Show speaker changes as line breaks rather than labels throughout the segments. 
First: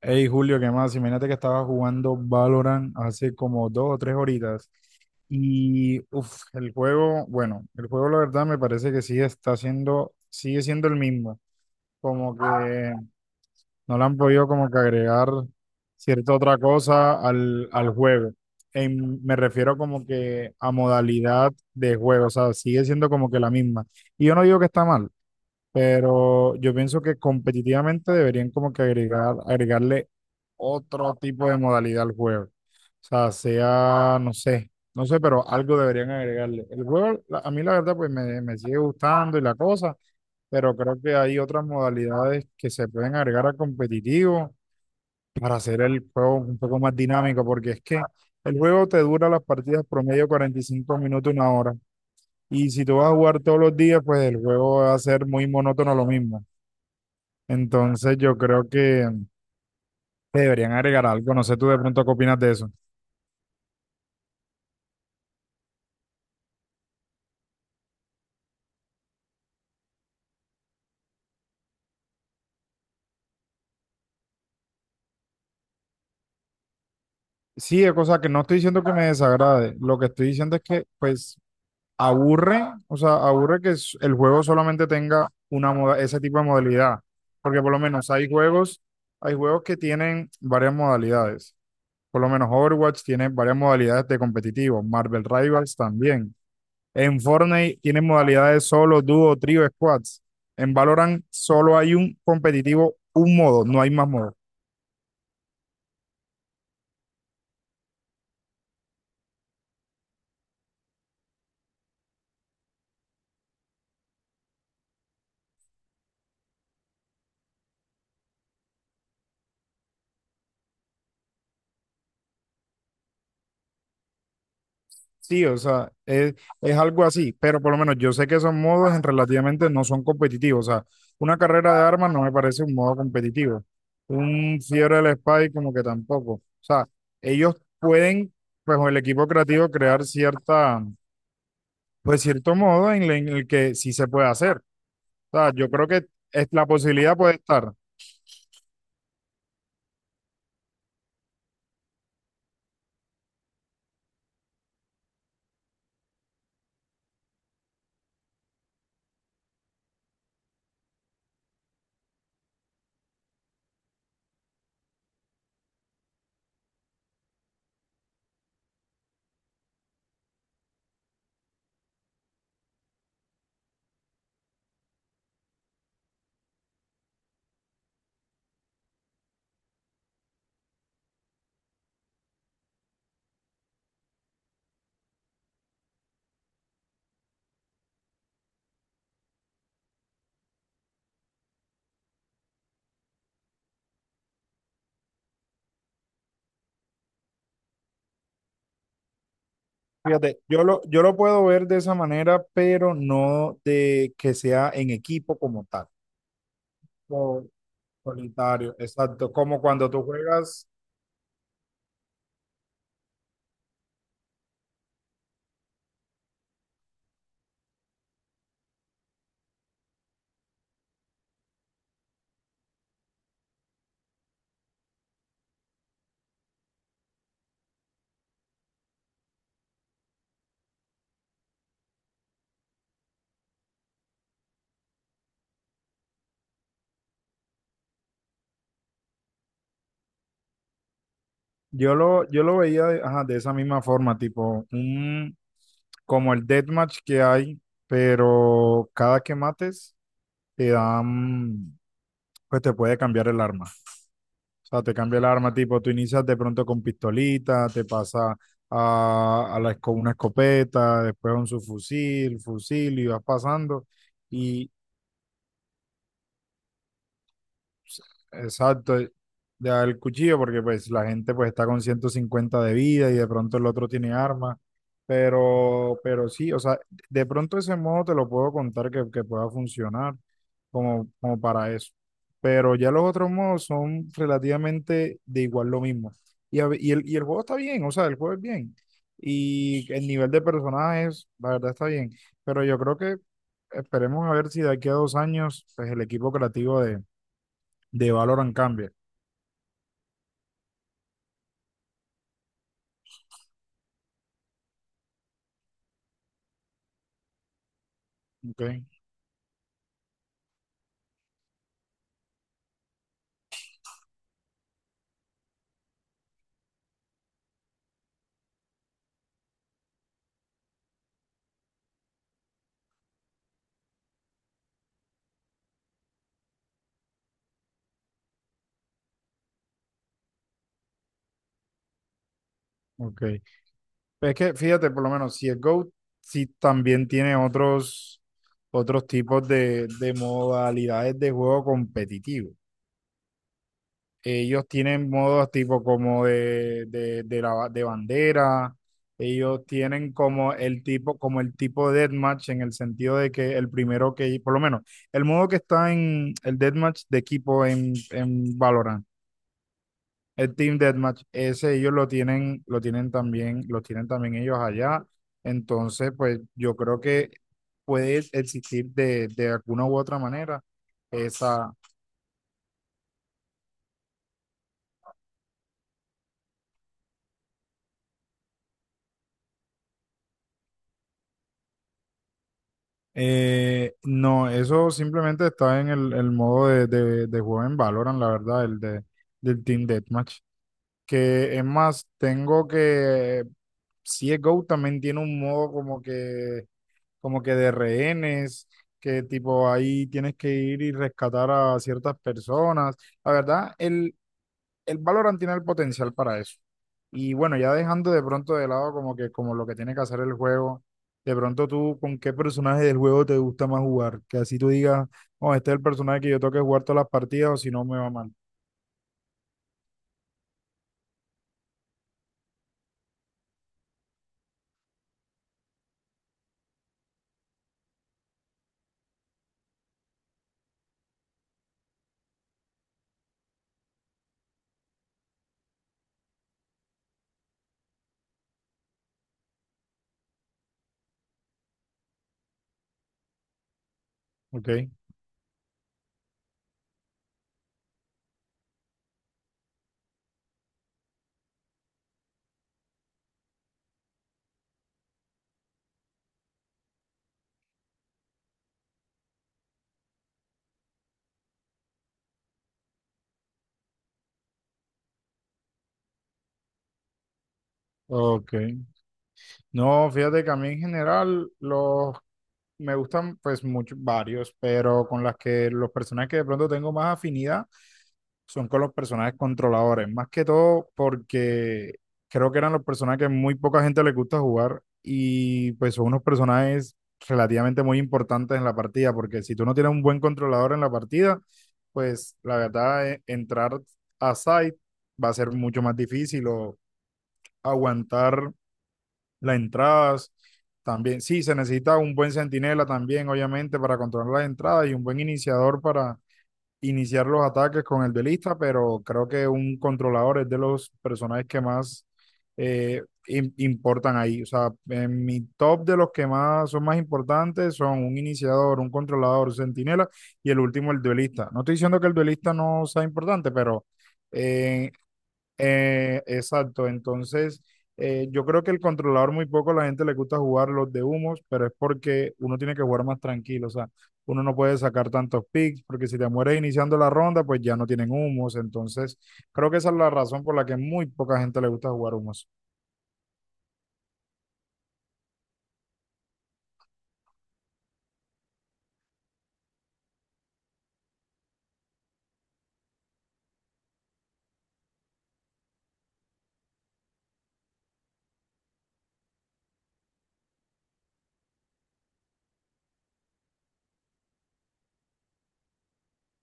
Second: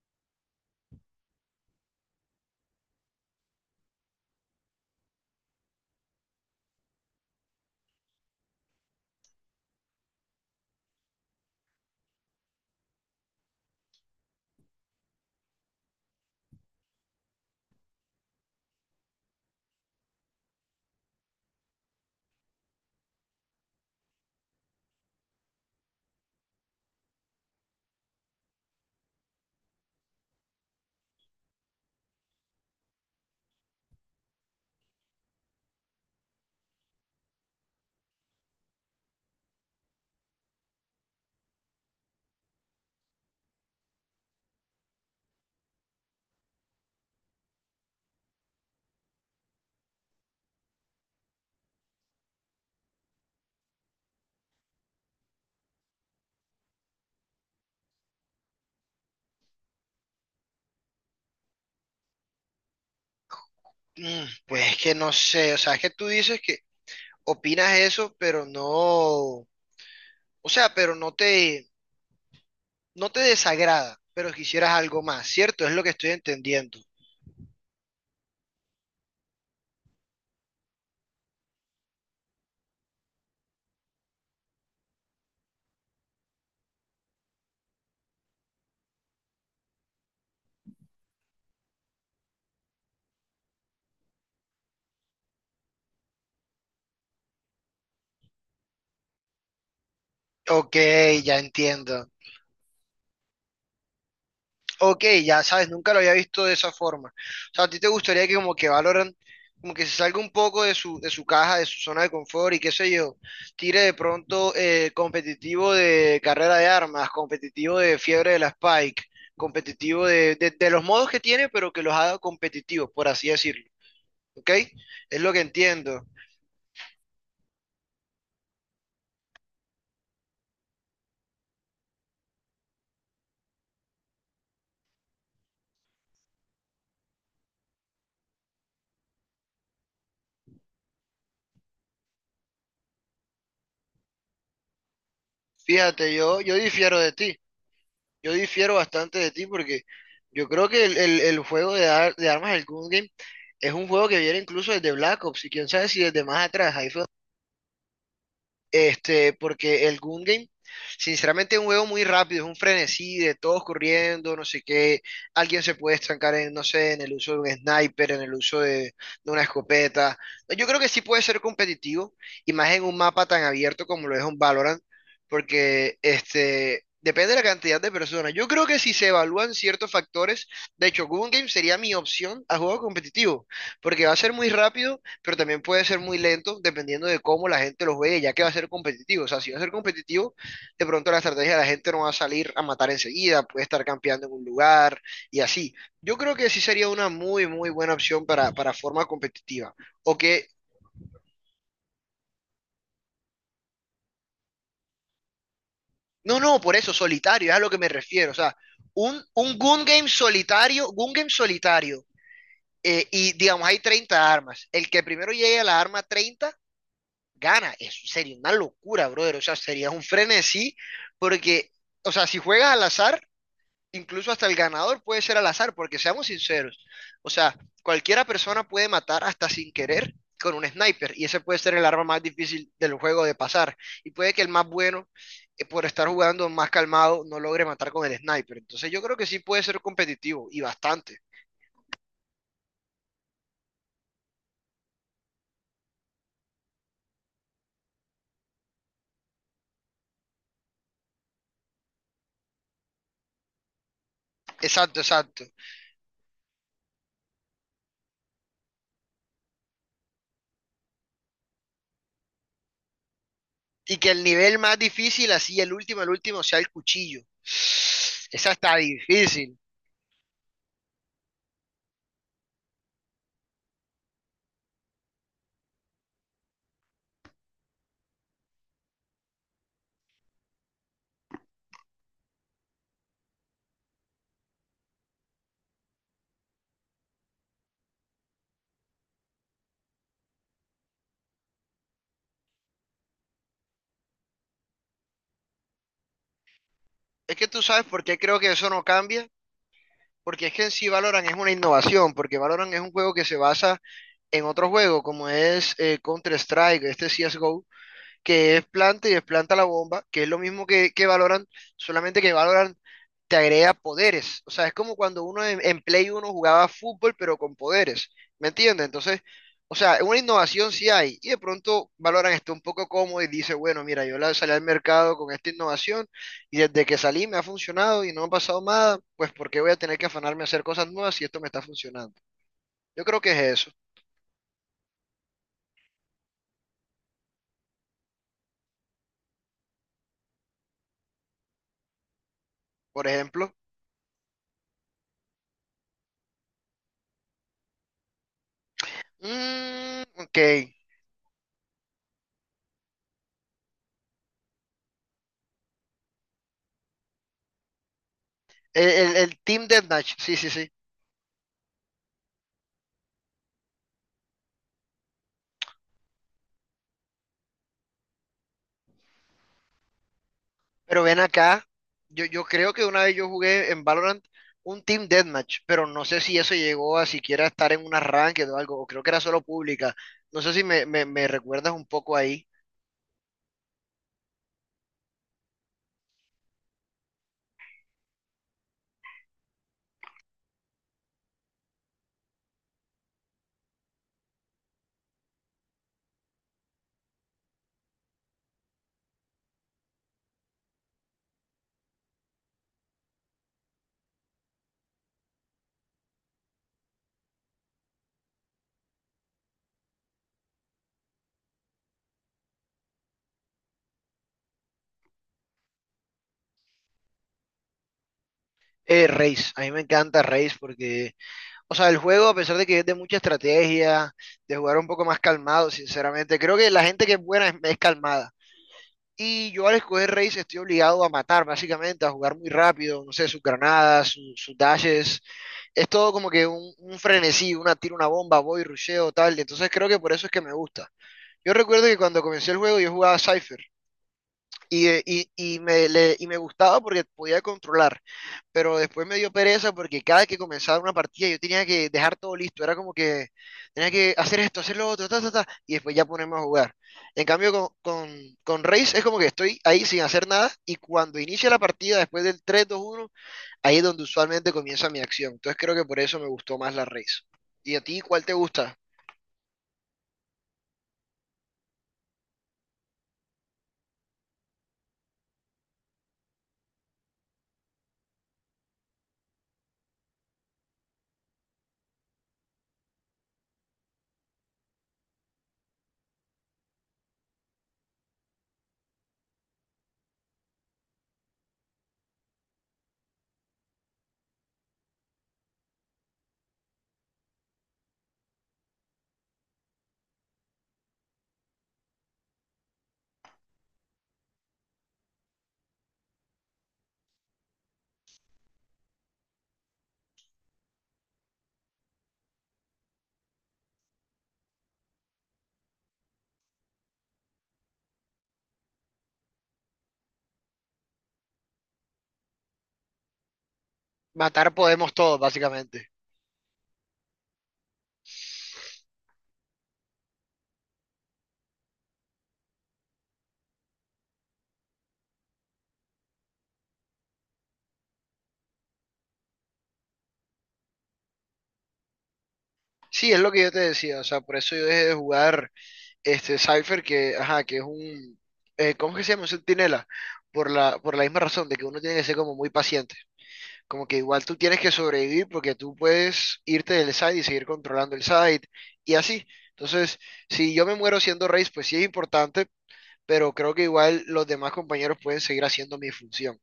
Hey Julio, ¿qué más? Imagínate que estaba jugando Valorant hace como dos o tres horitas y uf, el juego, bueno, el juego la verdad me parece que sigue siendo el mismo, como que no le han podido como que agregar cierta otra cosa al juego. Me refiero como que a modalidad de juego, o sea, sigue siendo como que la misma. Y yo no digo que está mal, pero yo pienso que competitivamente deberían como que agregarle otro tipo de modalidad al juego. O sea, no sé, pero algo deberían agregarle. El juego, a mí la verdad, pues me sigue gustando y la cosa, pero creo que hay otras modalidades que se pueden agregar al competitivo para hacer el juego un poco más dinámico, porque es que el juego te dura las partidas promedio 45 minutos, una hora. Y si tú vas a jugar todos los días, pues el juego va a ser muy monótono lo mismo. Entonces yo creo que deberían agregar algo. No sé tú de pronto qué opinas de eso.
Pues es que no sé, o sea, es que tú dices que opinas eso, pero no, pero no te, no te desagrada, pero quisieras algo más, ¿cierto? Es lo que estoy entendiendo.
Sí, o sea, que no estoy diciendo que me desagrade, lo que estoy diciendo es que, pues, aburre, o sea, aburre que el juego solamente tenga una moda, ese tipo de modalidad, porque por lo menos hay juegos que tienen varias modalidades, por lo menos Overwatch tiene varias modalidades de competitivo, Marvel Rivals también, en Fortnite tienen modalidades solo, dúo, trío, squads, en
Ok,
Valorant
ya
solo hay
entiendo.
un competitivo, un modo, no hay más modos.
Ok, ya sabes, nunca lo había visto de esa forma. O sea, ¿a ti te gustaría que como que Valorant, como que se salga un poco de su caja, de su zona de confort y qué sé yo, tire de pronto competitivo de carrera de armas, competitivo de fiebre de la Spike, competitivo de los modos que tiene, pero que los haga competitivos, por así decirlo. ¿Ok? Es lo que
Sí, o sea,
entiendo.
es algo así, pero por lo menos yo sé que esos modos en relativamente no son competitivos. O sea, una carrera de armas no me parece un modo competitivo. Un Fiebre del Spy como que tampoco. O sea, ellos pueden, pues con el equipo creativo, crear cierta, pues cierto modo en el que sí se puede hacer. O sea, yo creo que
Fíjate,
es,
yo
la
difiero de
posibilidad puede
ti.
estar.
Yo difiero bastante de ti porque yo creo que el juego de armas, el Gun Game, es un juego que viene incluso desde Black Ops y quién sabe si desde más atrás. Ahí fue este, porque el Gun Game, sinceramente, es un juego muy rápido, es un frenesí de todos corriendo, no sé qué. Alguien se puede estancar en, no sé, en el uso de un sniper, en el uso de una escopeta. Yo creo que sí puede ser competitivo, y más en un mapa tan abierto como lo es un Valorant, porque este. Depende de la cantidad de personas. Yo creo que si se evalúan ciertos factores, de hecho, Gun Game sería mi opción a juego competitivo, porque va a ser muy rápido pero también puede ser muy lento dependiendo de cómo la gente los ve, ya que va a ser competitivo. O sea, si va a ser competitivo, de pronto la estrategia de la gente no va a salir a matar enseguida, puede estar campeando en un lugar y así. Yo creo que sí sería una muy, muy buena opción para forma competitiva. O
Fíjate,
que,
yo lo puedo ver de esa manera, pero no de que sea en equipo como tal.
no, no, por eso, solitario, es a lo que me refiero. O sea,
Solitario, exacto.
un
Como
gun
cuando tú
game
juegas,
solitario, gun game solitario. Y digamos, hay 30 armas. El que primero llegue a la arma 30 gana. Eso sería una locura, brother. O sea, sería un frenesí porque, o sea, si juegas al azar, incluso hasta el ganador puede ser al azar, porque seamos sinceros. O sea, cualquiera persona puede matar hasta sin querer con un sniper y ese puede ser el arma más difícil del juego de pasar. Y puede que el más bueno, por estar jugando más calmado, no logre matar con el sniper. Entonces yo creo que sí puede ser competitivo y bastante.
yo lo veía de, ajá, de esa misma forma, tipo, un, como el deathmatch que hay, pero cada que mates te dan, pues te puede cambiar el arma. O sea, te
Exacto,
cambia el
exacto.
arma, tipo, tú inicias de pronto con pistolita, te pasa a una escopeta, después a un subfusil, fusil y vas pasando.
Y que el nivel más difícil, así el último, sea el cuchillo. Esa está
Exacto, de
difícil.
dar el cuchillo porque pues la gente pues está con 150 de vida y de pronto el otro tiene armas, pero sí, o sea, de pronto ese modo te lo puedo contar que pueda funcionar como, como para eso, pero ya los otros modos son relativamente de igual lo mismo. Y, a ve- y el juego está bien, o sea, el juego es bien. Y el nivel de personajes, la verdad está bien, pero yo creo que esperemos a ver si de aquí a dos años, pues el equipo creativo
Es que tú sabes por
de
qué creo que
Valorant
eso no
cambia.
cambia. Porque es que en sí Valorant es una innovación. Porque Valorant es un juego que se basa en otro juego, como es Counter-Strike, este CSGO. Que
Ok,
es planta y desplanta la bomba, que es lo mismo que Valorant, solamente que Valorant te agrega poderes. O sea, es como cuando uno en Play uno jugaba fútbol, pero con poderes. ¿Me entiendes? Entonces, o sea, una innovación sí hay. Y de pronto Valorant está un poco cómodo y dice, bueno, mira, yo la- salí al mercado con esta innovación y desde que salí me ha funcionado y no me ha pasado nada, pues ¿por qué voy a tener que afanarme a hacer cosas nuevas si esto me está funcionando? Yo creo
ok.
que es eso.
Pero es que fíjate, por lo menos, si es Go, sí también tiene otros, otros tipos de modalidades de juego competitivo.
Por ejemplo,
Ellos tienen modos tipo como de bandera. Ellos
mm,
tienen
ok. El,
como el tipo de deathmatch en el sentido de que el primero que, por lo menos, el modo que está en el deathmatch de equipo en Valorant.
el Team Deathmatch, sí, sí,
El
sí.
Team Deathmatch, ese ellos lo tienen también, los tienen también ellos allá. Entonces, pues yo creo que puede existir de alguna u otra manera
Pero ven acá,
esa.
yo creo que una vez yo jugué en Valorant un Team Deathmatch, pero no sé si eso llegó a siquiera estar en un arranque o algo, o creo que era solo pública. No sé si me recuerdas un poco ahí.
Eh, no, eso simplemente está en el modo de juego en Valorant, la verdad, el de, del Team Deathmatch. Que es más, tengo que. CSGO también tiene un modo como que de rehenes, que tipo ahí tienes que ir y rescatar a ciertas personas. La verdad, el Valorant tiene el potencial para eso. Y bueno, ya dejando de pronto de lado como que como lo que tiene que hacer el juego, de pronto tú con qué personaje del juego te gusta más jugar, que así tú digas, oh, este es el personaje que yo tengo que jugar todas las partidas o si no me va mal.
Raze, a mí me encanta Raze porque, o sea, el juego, a pesar de que es de mucha estrategia, de jugar un poco más calmado, sinceramente, creo que la gente que es buena es calmada. Y yo al escoger Raze estoy obligado a matar, básicamente, a jugar muy rápido, no sé, sus granadas, sus dashes. Es todo como que un frenesí, una tira una bomba, voy, rusheo, tal. Y entonces creo que por eso es que me gusta. Yo recuerdo que cuando comencé el juego yo jugaba Cypher
Ok,
y, y y me gustaba porque podía controlar, pero después me dio pereza porque cada vez que comenzaba una partida yo tenía que dejar todo listo, era como que tenía que hacer esto, hacer lo otro, ta, ta, ta, y después ya ponerme a jugar. En cambio con Raze es como que estoy ahí sin hacer nada y cuando inicia la partida después del tres dos uno ahí es donde usualmente comienza mi acción. Entonces creo que por eso me gustó más la race. ¿Y a ti cuál te
ok.
gusta?
No, fíjate que a mí en general los me gustan pues muchos varios, pero con las que los personajes que de pronto tengo más afinidad son con los personajes controladores, más que todo porque creo que eran los personajes que muy poca gente le gusta jugar y pues son unos personajes relativamente muy importantes en la partida, porque si tú no tienes un buen controlador en la partida, pues la verdad entrar a site va a ser mucho más difícil o aguantar las entradas. También, sí, se necesita un buen centinela también, obviamente, para controlar las entradas y un buen iniciador para iniciar los ataques con el duelista, pero creo que un controlador es de los personajes que más eh, importan ahí. O sea, en mi top de los que más son más importantes son un iniciador, un controlador, un centinela y el último, el duelista. No estoy diciendo que el duelista no sea importante, pero
Matar podemos
eh,
todos, básicamente.
exacto, entonces yo creo que el controlador muy poco a la gente le gusta jugar los de humos, pero es porque uno tiene que jugar más tranquilo, o sea, uno no puede sacar tantos picks, porque si te mueres iniciando la ronda, pues ya no tienen humos, entonces creo que esa es la razón por la que muy poca gente le gusta jugar humos.
Sí, es lo que yo te decía, o sea, por eso yo dejé de jugar este Cypher, que, ajá, que es un, ¿cómo que se llama? Un centinela, por por la misma razón, de que uno tiene que ser como muy paciente, como que igual tú tienes que sobrevivir porque tú puedes irte del site y seguir controlando el site, y así. Entonces, si yo me muero siendo race, pues sí es importante, pero creo que igual los demás compañeros pueden seguir haciendo mi función.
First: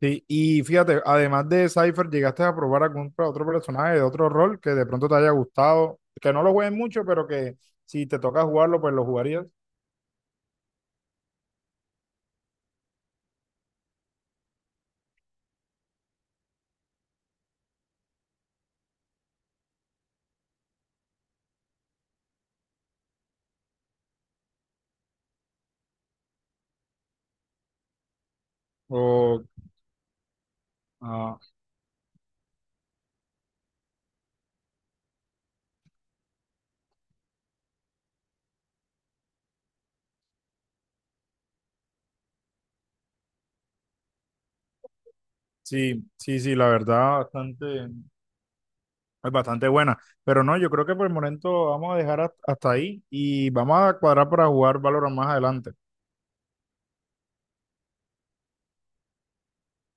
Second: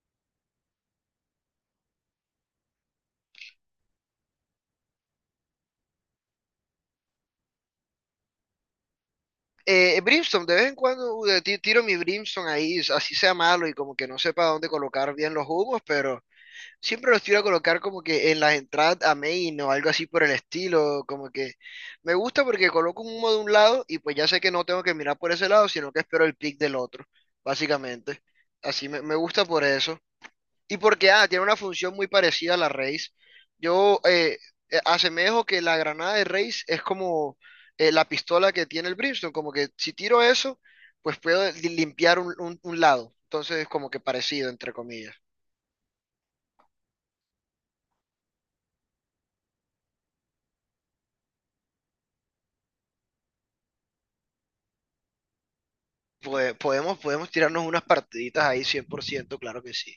Sí, y fíjate, además de Cypher, ¿llegaste a probar algún otro personaje de otro rol que de pronto te haya gustado? Que no lo jueguen mucho, pero que si te toca jugarlo, pues lo jugarías.
Brimstone, de vez en cuando tiro mi Brimstone ahí, así sea malo y como que no sepa dónde colocar bien los humos, pero siempre los tiro a colocar como que en las entradas a main o algo así por el estilo, como que me gusta porque coloco un humo de un lado y pues ya sé que no tengo que mirar por ese lado, sino que espero el pick del otro, básicamente. Así me gusta
O,
por eso. Y porque ah, tiene una función muy parecida a la raíz. Yo asemejo que la granada de raíz es como la pistola que tiene el Brimstone, como que si tiro eso, pues puedo limpiar un, un lado. Entonces es como que parecido, entre comillas.
sí, sí, sí, la verdad bastante, es bastante buena. Pero no, yo creo que por el momento vamos a dejar hasta ahí y vamos a cuadrar para jugar Valorant más adelante.
Podemos, podemos tirarnos unas partiditas ahí 100%, claro que sí.